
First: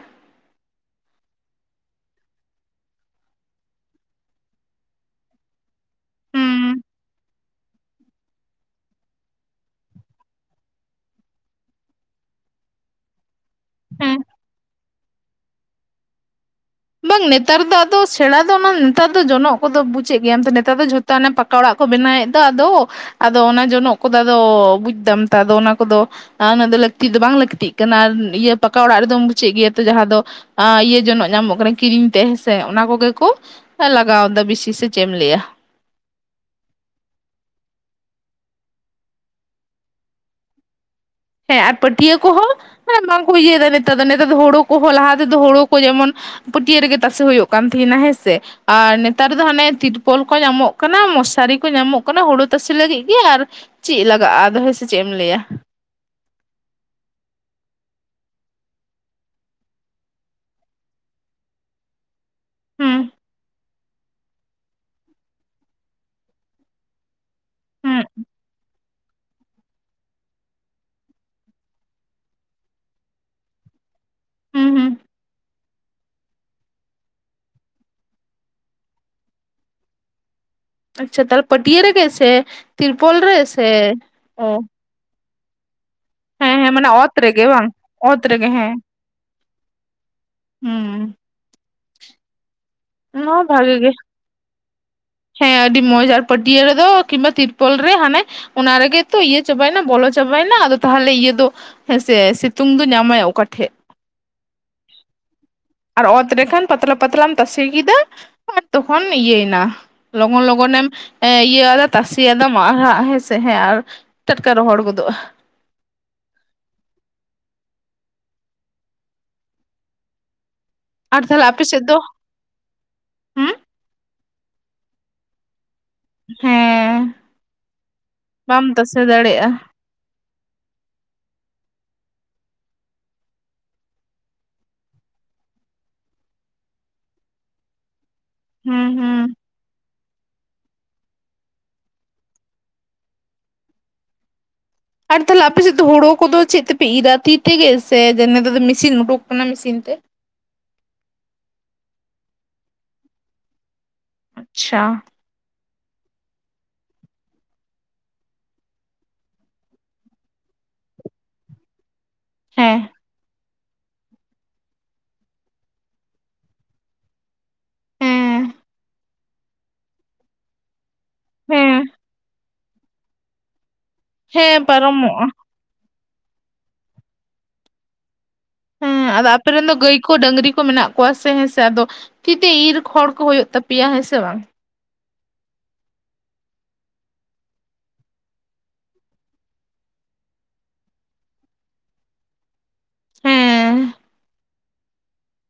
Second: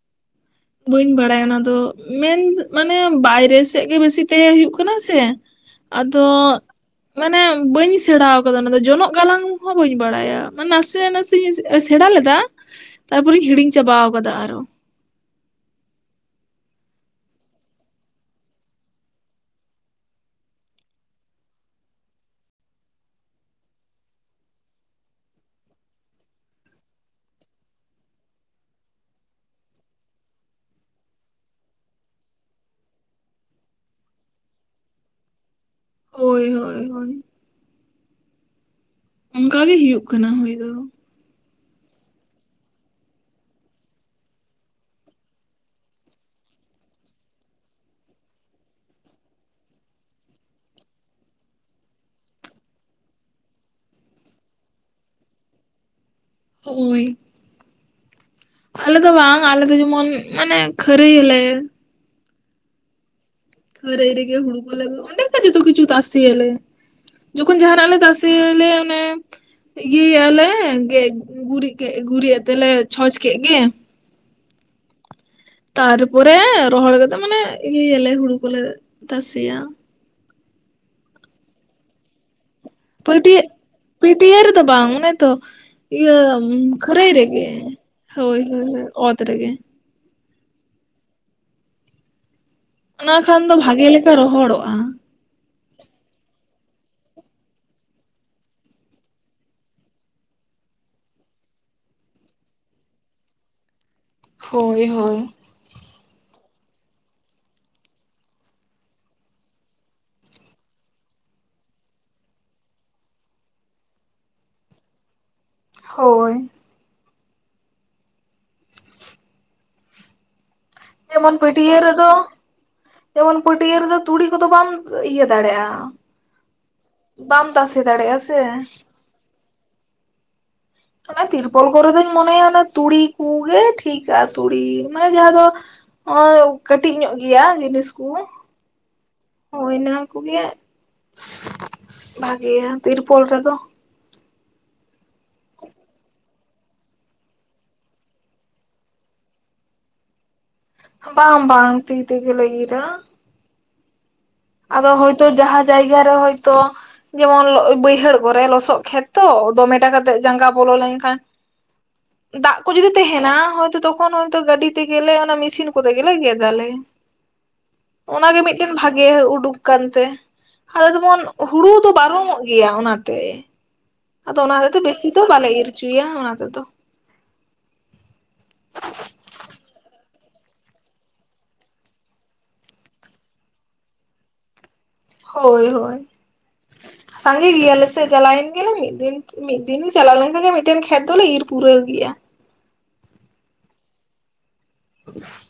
ᱵᱟᱹᱧ ᱵᱟᱲᱟᱭᱟ ᱚᱱᱟ ᱫᱚ, ᱢᱮᱱ ᱢᱟᱱᱮ ᱵᱟᱭᱨᱮ ᱥᱮᱫ ᱜᱮ ᱵᱮᱥᱤ ᱛᱮᱦᱮᱸ ᱦᱩᱭᱩᱜ ᱠᱟᱱᱟ ᱥᱮ᱾ ᱟᱫᱚ ᱦᱩᱸ ᱢᱟᱱᱮ ᱵᱟᱹᱧ ᱥᱮᱬᱟᱣ ᱠᱟᱫᱟ ᱚᱱᱟ ᱫᱚ ᱡᱚᱱᱚᱜ ᱜᱟᱞᱟᱝ ᱦᱚᱸ ᱵᱟᱹᱧ ᱵᱟᱲᱟᱭᱟ, ᱱᱟᱥᱮ ᱱᱟᱥ ᱥᱮ-ᱥᱮ ᱥᱮᱬᱟ ᱞᱮᱫᱟ ᱛᱟᱨᱯᱚᱨᱮᱧ ᱦᱤᱲᱤᱧ ᱪᱟᱵᱟᱣ ᱦᱮᱸ ᱠᱟᱫᱟ ᱟᱨᱚ᱾ ᱵᱟᱝ ᱱᱮᱛᱟᱨ ᱫᱚ ᱟᱫᱚ ᱥᱮᱬᱟ ᱫᱚ ᱱᱟᱝ ᱱᱮᱛᱟᱨ ᱫᱚ ᱡᱚᱱᱚᱜ ᱠᱚᱫᱚ ᱵᱩᱡᱮᱜ ᱜᱮᱭᱟᱢ ᱛᱚ ᱱᱮᱛᱟᱨ ᱫᱚ ᱡᱷᱚᱛ [unintelligible] ᱛᱚ ᱚᱱᱮ ᱯᱟᱠᱟ ᱚᱲᱟᱜ ᱠᱚ ᱵᱮᱱᱟᱣᱮᱫ ᱫᱚ ᱟᱫᱚ᱾ ᱟᱫᱚ ᱚᱱᱟ ᱡᱚᱱᱚᱜ ᱠᱚᱫᱚ ᱟᱫᱚ ᱵᱩᱡᱽ ᱫᱟᱢ ᱛᱚ ᱟᱫᱚ ᱚᱱᱟ ᱠᱚᱫᱚ ᱟ ᱩᱱᱟᱹᱜ ᱫᱚ ᱞᱟᱹᱠᱛᱤ ᱫᱚ ᱵᱟᱝ ᱞᱟᱹᱠᱛᱤᱜ ᱠᱟᱱᱟ, ᱤᱭᱟᱹ ᱯᱟᱠᱟ ᱚᱲᱟᱜ ᱨᱮᱫᱚᱢ ᱵᱩᱡᱮᱜ ᱜᱮᱭᱟ ᱛᱚ ᱡᱟᱦᱟᱸ ᱫᱚ ᱟ ᱤᱭᱟᱹ ᱡᱚᱱᱚᱜ ᱧᱟᱢᱚᱜ [inaudible] ᱠᱤᱨᱤᱧ ᱛᱮ ᱦᱮᱸᱥᱮ ᱚᱱᱟ ᱠᱚᱜᱮ ᱠᱚ ᱮ ᱞᱟᱜᱟᱣᱫᱟ ᱵᱤᱥᱤ ᱥᱮ ᱪᱮᱜ ᱮᱢ ᱞᱟᱹᱭᱟ? ᱦᱳᱭ ᱦᱳᱭ ᱦᱳᱭ᱾ ᱚᱝᱠᱟᱜᱮ ᱦᱩᱭᱩᱜ ᱠᱟᱱᱟ ᱦᱩᱭ ᱫᱚ᱾ ᱦᱮᱸ ᱟᱨ ᱯᱟᱹᱴᱭᱟᱹ ᱠᱚᱦᱚᱸ ᱢᱮ ᱵᱟᱝᱠᱚ ᱤᱭᱟᱹᱭᱮᱫᱟ ᱱᱮᱛᱟᱨ ᱫᱚ ᱱᱮᱛᱟᱨ ᱫᱚ ᱦᱳᱲᱳ ᱠᱚᱦᱚᱸ ᱞᱟᱦᱟ ᱛᱮᱫᱚ ᱦᱩᱲᱩ ᱠᱚ ᱡᱮᱢᱚᱱ ᱯᱟᱹᱴᱭᱟᱹ ᱨᱮᱜᱮ ᱛᱟᱥᱮ ᱦᱩᱭᱩᱜ ᱠᱟᱱ ᱛᱟᱦᱮᱱᱟ ᱦᱮᱸ ᱥᱮ᱾ ᱟᱨ ᱱᱮᱛᱟᱨ ᱫᱚ ᱦᱟᱱᱮ ᱛᱤᱨᱯᱚᱞ ᱠᱚ ᱧᱟᱢᱚᱜ ᱠᱟᱱᱟ, ᱢᱚᱥᱟᱨᱤ ᱠᱚ ᱧᱟᱢᱚᱜ ᱠᱟᱱᱟ, ᱦᱩᱲᱩ ᱛᱟᱥᱮ ᱞᱟᱹᱜᱤᱜ ᱜᱮ ᱟᱨ ᱪᱮᱜ ᱞᱟᱜᱟᱜᱼᱟ ᱟᱫᱚ ᱦᱮᱸᱥᱮ ᱪᱮᱜ ᱮᱢ ᱞᱟᱹᱭᱟ? ᱦᱳᱭ᱾ ᱟᱞᱮ ᱫᱚ ᱵᱟᱝ ᱟᱞᱮ ᱫᱚ ᱡᱮᱢᱚᱱ ᱢᱟᱱᱮ ᱠᱷᱟᱹᱨᱟᱹᱭᱟᱞᱮ᱾ ᱦᱩᱸ ᱠᱷᱟᱹᱨᱟᱹᱭ ᱨᱮᱜᱮ ᱦᱩᱲᱩ ᱠᱚ ᱞᱮ ᱚᱸᱰᱮ ᱜᱮ ᱡᱷᱚᱛᱚ ᱠᱤᱪᱷᱩ ᱛᱟᱥᱮᱭᱟᱞᱮ᱾ ᱡᱚᱠᱷᱚᱱ ᱡᱟᱦᱱᱟᱜ ᱞᱮ ᱦᱩᱸ ᱛᱟᱥᱮᱭᱟᱞᱮ ᱚᱱᱮ ᱤᱭᱟᱹᱭᱟᱞᱮ ᱜᱮᱡ ᱜᱩᱨᱤᱜ ᱠᱮᱜ ᱜᱩᱨᱤᱜ ᱟᱛᱮ ᱞᱮ ᱪᱷᱚᱸᱪ ᱠᱮᱜ ᱜᱮ᱾ ᱦᱩᱸ ᱦᱩᱸ ᱛᱟᱨᱯᱚᱨᱮ ᱨᱚᱦᱚᱲ ᱠᱟᱛᱮᱜ ᱢᱟᱱᱮ ᱤᱭᱟᱹᱭᱟᱞᱮ ᱦᱩᱲᱩ ᱠᱚᱞᱮ ᱛᱟᱥᱮᱭᱟ᱾ ᱟᱪᱪᱷᱟ ᱛᱟᱦᱞᱮ ᱯᱟᱹᱴᱭᱟᱹ ᱨᱮ ᱜᱮ ᱥᱮ? ᱛᱤᱨᱯᱚᱞ ᱯᱟᱹᱴᱭᱟᱹ ᱯᱤᱴᱭᱟᱹ ᱚ ᱨᱮᱫᱚ ᱵᱟᱝ, ᱚᱱᱮ ᱛᱚ ᱤᱭᱟᱹ ᱩᱸ ᱦᱮᱸ ᱦᱮᱸ ᱢᱟᱱᱮ ᱠᱷᱟᱹᱨᱟᱹᱭ ᱚᱛ ᱨᱮᱜᱮ ᱵᱟᱝ ᱚᱛ ᱦᱳᱭ ᱨᱮᱜᱮ ᱦᱳᱭ ᱦᱮᱸ ᱦᱳᱭ ᱚᱛ ᱨᱮᱜᱮ᱾ ᱦᱩᱸ ᱚᱱᱟ ᱠᱷᱟᱱ ᱫᱚ ᱵᱷᱟᱜᱮ ᱞᱮᱠᱟ ᱨᱚᱦᱚᱲᱚᱜᱼᱟ᱾ ᱦᱮᱸ ᱟᱹᱰᱤ ᱢᱚᱸᱡᱽ ᱟᱨ ᱯᱟᱹᱴᱭᱟᱹ ᱨᱮᱫᱚ ᱠᱤᱢᱵᱟ ᱛᱤᱨᱯᱚᱞ ᱨᱮ ᱦᱟᱱᱮ ᱚᱱᱟ ᱨᱮᱜᱮ ᱛᱚ ᱤᱭᱟᱹ ᱪᱟᱵᱟᱭᱱᱟ ᱵᱚᱞᱚ ᱪᱟᱵᱟᱭᱱᱟ ᱟᱫᱚ ᱛᱟᱦᱚᱞᱮ ᱤᱭᱟᱹ ᱫᱚ ᱦᱮᱸᱥᱮ ᱥᱤᱛᱩᱝ ᱫᱚ ᱧᱟᱢᱟᱭ ᱚᱠᱟᱴᱷᱮᱜ? ᱦᱳᱭ ᱦᱳᱭ᱾ ᱟᱨ ᱚᱛ ᱨᱮᱠᱷᱟᱱ ᱯᱟᱛᱞᱟ ᱯᱟᱛᱞᱟᱢ ᱛᱟᱥᱮ ᱠᱮᱫᱟ ᱟᱨ ᱛᱚᱠᱷᱚᱱ ᱤᱭᱟᱹᱭᱮᱱᱟ ᱞᱚᱜᱚᱱ ᱞᱚᱜᱚᱱᱮᱢ ᱮᱸ ᱤᱭᱟᱹ ᱟᱫᱟ ᱛᱟᱥᱮ ᱟᱫᱟᱢ ᱟᱨᱦᱟᱸᱜ ᱦᱮᱸᱥᱮ ᱦᱮᱸ ᱟᱨ ᱴᱟᱴᱠᱟ ᱦᱚᱦᱚᱲ ᱜᱚᱫᱚᱜᱼᱟ᱾ ᱦᱳᱭ᱾ ᱟᱨ ᱡᱮᱢᱚᱱ ᱛᱟᱦᱞᱮ ᱟᱯᱮ ᱯᱟᱹᱴᱭᱟᱹ ᱥᱮᱫ ᱫᱚ ᱨᱮᱫᱚ ᱡᱮᱢᱚᱱ ᱦᱩᱸ ᱯᱟᱹᱴᱭᱟᱹ ᱨᱮᱫᱚ ᱛᱩᱲᱤ ᱠᱚᱫᱚ ᱵᱟᱢ ᱤᱭᱟᱹ ᱫᱟᱲᱮᱜᱼᱟ᱾ ᱦᱮᱸ ᱫᱟᱲᱮᱭᱟᱜᱼᱟ ᱥᱮ ᱵᱟᱢ ᱛᱟᱥᱮ ᱫᱟᱲᱮᱜᱼᱟ᱾ ᱚᱱᱟ ᱛᱤᱨᱯᱚᱞ ᱠᱚᱨᱮ ᱫᱚᱧ ᱢᱚᱱᱮᱭᱟ ᱚᱱᱟ ᱛᱩᱲᱤ ᱠᱚᱜᱮ ᱴᱷᱤᱠᱟ ᱛᱩᱲᱤ ᱢᱟᱱᱮ ᱡᱟᱦᱟᱸ ᱫᱚ ᱦᱚᱸ ᱠᱟᱹᱴᱤᱡ ᱧᱚᱜ ᱜᱮᱭᱟ ᱡᱤᱱᱤᱥ ᱠᱩ᱾ ᱦᱩᱸ ᱦᱩᱸ ᱦᱳᱭ ᱱᱟ ᱠᱚᱜᱮ ᱵᱷᱟᱹᱜᱤᱭᱟ ᱛᱤᱨᱯᱚᱞ ᱨᱮᱫᱚ᱾ ᱟᱨ ᱛᱟᱦᱞᱮ ᱟᱯᱮᱥᱮᱫ ᱫᱚ ᱦᱩᱲᱩ ᱠᱚᱫᱚ ᱪᱮᱫ ᱛᱮᱯᱮ ᱤᱨᱟ ᱛᱤ ᱛᱮᱜᱮ ᱥᱮ ᱡᱮᱱᱮᱛᱟᱨ ᱫᱚ ᱢᱤᱥᱤᱱ ᱩᱰᱩᱠ ᱠᱟᱱᱟ ᱢᱮᱥᱤᱱ ᱛᱮ? ᱵᱟᱝ ᱵᱟᱝ ᱛᱤ ᱛᱮ ᱜᱮᱞᱮ ᱤᱨᱟ᱾ ᱟᱪᱪᱷᱟ ᱟᱫᱚ ᱦᱳᱭᱛᱳ ᱡᱟᱦᱟᱸ ᱡᱟᱭᱜᱟ ᱨᱮ ᱦᱳᱭᱛᱳ᱾ ᱡᱮᱢᱚᱱ ᱵᱟᱹᱭᱦᱟᱹᱲ ᱠᱚᱨᱮ ᱞᱚᱥᱚᱜ ᱠᱷᱮᱛ ᱛᱚ ᱫᱚᱢᱮᱴᱟ ᱠᱟᱛᱮᱜ ᱡᱟᱸᱜᱟ ᱵᱚᱞᱚ ᱞᱮᱱᱠᱷᱟᱱ ᱫᱟᱜ ᱠᱚ ᱦᱮᱸ ᱡᱩᱫᱤ ᱛᱟᱦᱮᱸᱱᱟ ᱦᱚᱭᱛᱚ ᱛᱚ ᱠᱷᱚᱱ ᱦᱚᱸ ᱛᱚ ᱜᱟᱹᱰᱤ ᱛᱮᱜᱮᱞᱮ ᱚᱱᱮ ᱢᱤᱥᱤᱱ ᱠᱚᱛᱮ ᱜᱮᱞᱮ ᱜᱮᱫᱟᱞᱮ ᱚᱱᱟ ᱜᱮ ᱦᱮᱸ ᱢᱤᱫᱴᱮᱱ ᱵᱷᱟᱜ ᱜᱮ ᱩᱰᱩᱠᱟᱱ ᱛᱮ ᱟᱫᱚ ᱡᱮᱢᱚᱱ ᱦᱩᱲᱩ ᱫᱚ ᱦᱮᱸ ᱯᱟᱨᱚᱢᱚᱜ ᱜᱮᱭᱟ ᱚᱱᱟᱛᱮ᱾ ᱟᱫᱚ ᱚᱱᱟ ᱦᱮᱸ ᱛᱮᱫᱚ ᱵᱮᱥᱤ ᱫᱚ ᱯᱟᱨᱚᱢᱚᱜᱼᱟ ᱵᱟᱞᱮ ᱤᱨ ᱚᱪᱚᱭᱟ ᱚᱱᱟ ᱛᱮᱫᱚ᱾ ᱦᱮᱸ ᱟᱫᱚ ᱟᱯᱮ ᱨᱮᱱ ᱫᱚ ᱜᱟᱹᱭ ᱠᱚ ᱰᱟᱹᱝᱨᱤ ᱠᱚ ᱢᱮᱱᱟᱜ ᱠᱚᱣᱟ ᱥᱮ ᱦᱮᱸ ᱥᱮ ᱟᱫᱚ ᱛᱤᱛᱮ ᱤᱨ ᱠᱷᱚᱲ ᱠᱚ ᱦᱩᱭᱩᱜ ᱛᱟᱯᱮᱭᱟ ᱦᱮᱸ ᱥᱮ ᱵᱟᱝ? ᱦᱳᱭ ᱦᱳᱭ ᱥᱟᱸᱜᱮ ᱜᱮᱭᱟᱞᱮ ᱥᱮ ᱪᱟᱞᱟᱣᱮᱱ ᱜᱮᱞᱮ ᱢᱤᱫ ᱫᱤᱱ ᱢᱤᱫ ᱫᱤᱱ ᱪᱟᱞᱟᱣ ᱞᱮᱱᱠᱷᱟᱱ ᱜᱮ ᱢᱤᱫᱴᱮᱱ ᱠᱷᱮᱛ ᱫᱚᱞᱮ ᱤᱨ ᱯᱩᱨᱟᱹᱣ ᱜᱮᱭᱟ᱾ ᱦᱮᱸ [inaudible]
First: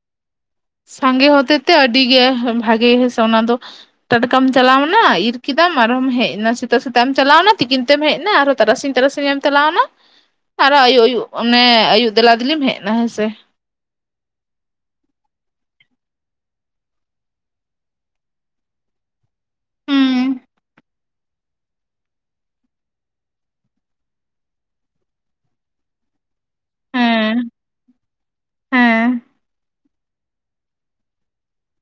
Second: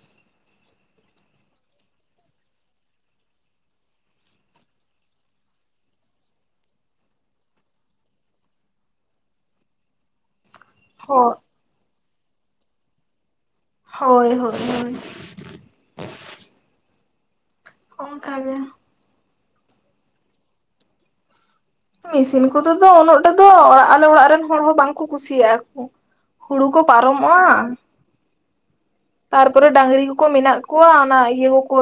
ᱥᱟᱸᱜᱮ ᱦᱚᱛᱮ ᱛᱮ ᱟᱹᱰᱤ ᱜᱮ ᱵᱷᱟᱜᱮ ᱦᱮᱸ ᱥᱮ ᱚᱱᱟ ᱫᱚ᱾ ᱴᱟᱴᱠᱟᱢ ᱪᱟᱞᱟᱣᱱᱟ ᱤᱨ ᱠᱮᱫᱟᱢ ᱟᱨᱦᱚᱸᱢ ᱦᱮᱡᱱᱟ ᱥᱮᱛᱟᱜ ᱥᱮᱛᱟᱜ ᱮᱢ ᱪᱟᱞᱟᱣᱱᱟ ᱛᱤᱠᱤᱱ ᱛᱮᱢ ᱦᱮᱡᱱᱟ ᱟᱨ ᱛᱟᱨᱟᱥᱤᱧ ᱛᱟᱨᱟᱥᱤᱧᱮᱢ ᱞᱟᱣᱱᱟ [inaudible] ᱟᱨᱦᱚ ᱟᱭᱩᱵ ᱟᱭᱩᱵ ᱦᱳᱭ ᱚᱱᱮ ᱟᱭᱩᱵ ᱫᱮᱞᱟ ᱫᱮᱞᱤᱢ ᱦᱮᱡᱱᱟ ᱦᱮᱸᱥᱮ᱾ ᱦᱳᱭ ᱦᱳᱭ ᱦᱳᱭ᱾ ᱚᱝᱠᱟ ᱜᱮ᱾ ᱦᱩᱸ ᱢᱤᱥᱤᱱ ᱠᱚᱫᱚ ᱫᱚ ᱩᱱᱟᱹᱜᱴᱟᱜ ᱫᱚ ᱟᱞᱮ ᱚᱲᱟᱜ ᱨᱮᱱ ᱦᱚᱲ ᱦᱚᱸ ᱵᱟᱝᱠᱚ ᱠᱩᱥᱤᱭᱟᱜᱼᱟ ᱠᱩ᱾ ᱦᱩᱲᱩ ᱠᱚ ᱦᱮᱸ ᱯᱟᱨᱚᱢᱚᱜᱼᱟ ᱦᱮᱸ ᱛᱟᱨᱯᱚᱨᱮ ᱰᱟᱹᱝᱨᱤ ᱠᱚᱠᱚ ᱢᱮᱱᱟᱜ ᱠᱚᱣᱟ ᱚᱱᱟ ᱤᱭᱟᱹ ᱠᱚᱠᱚ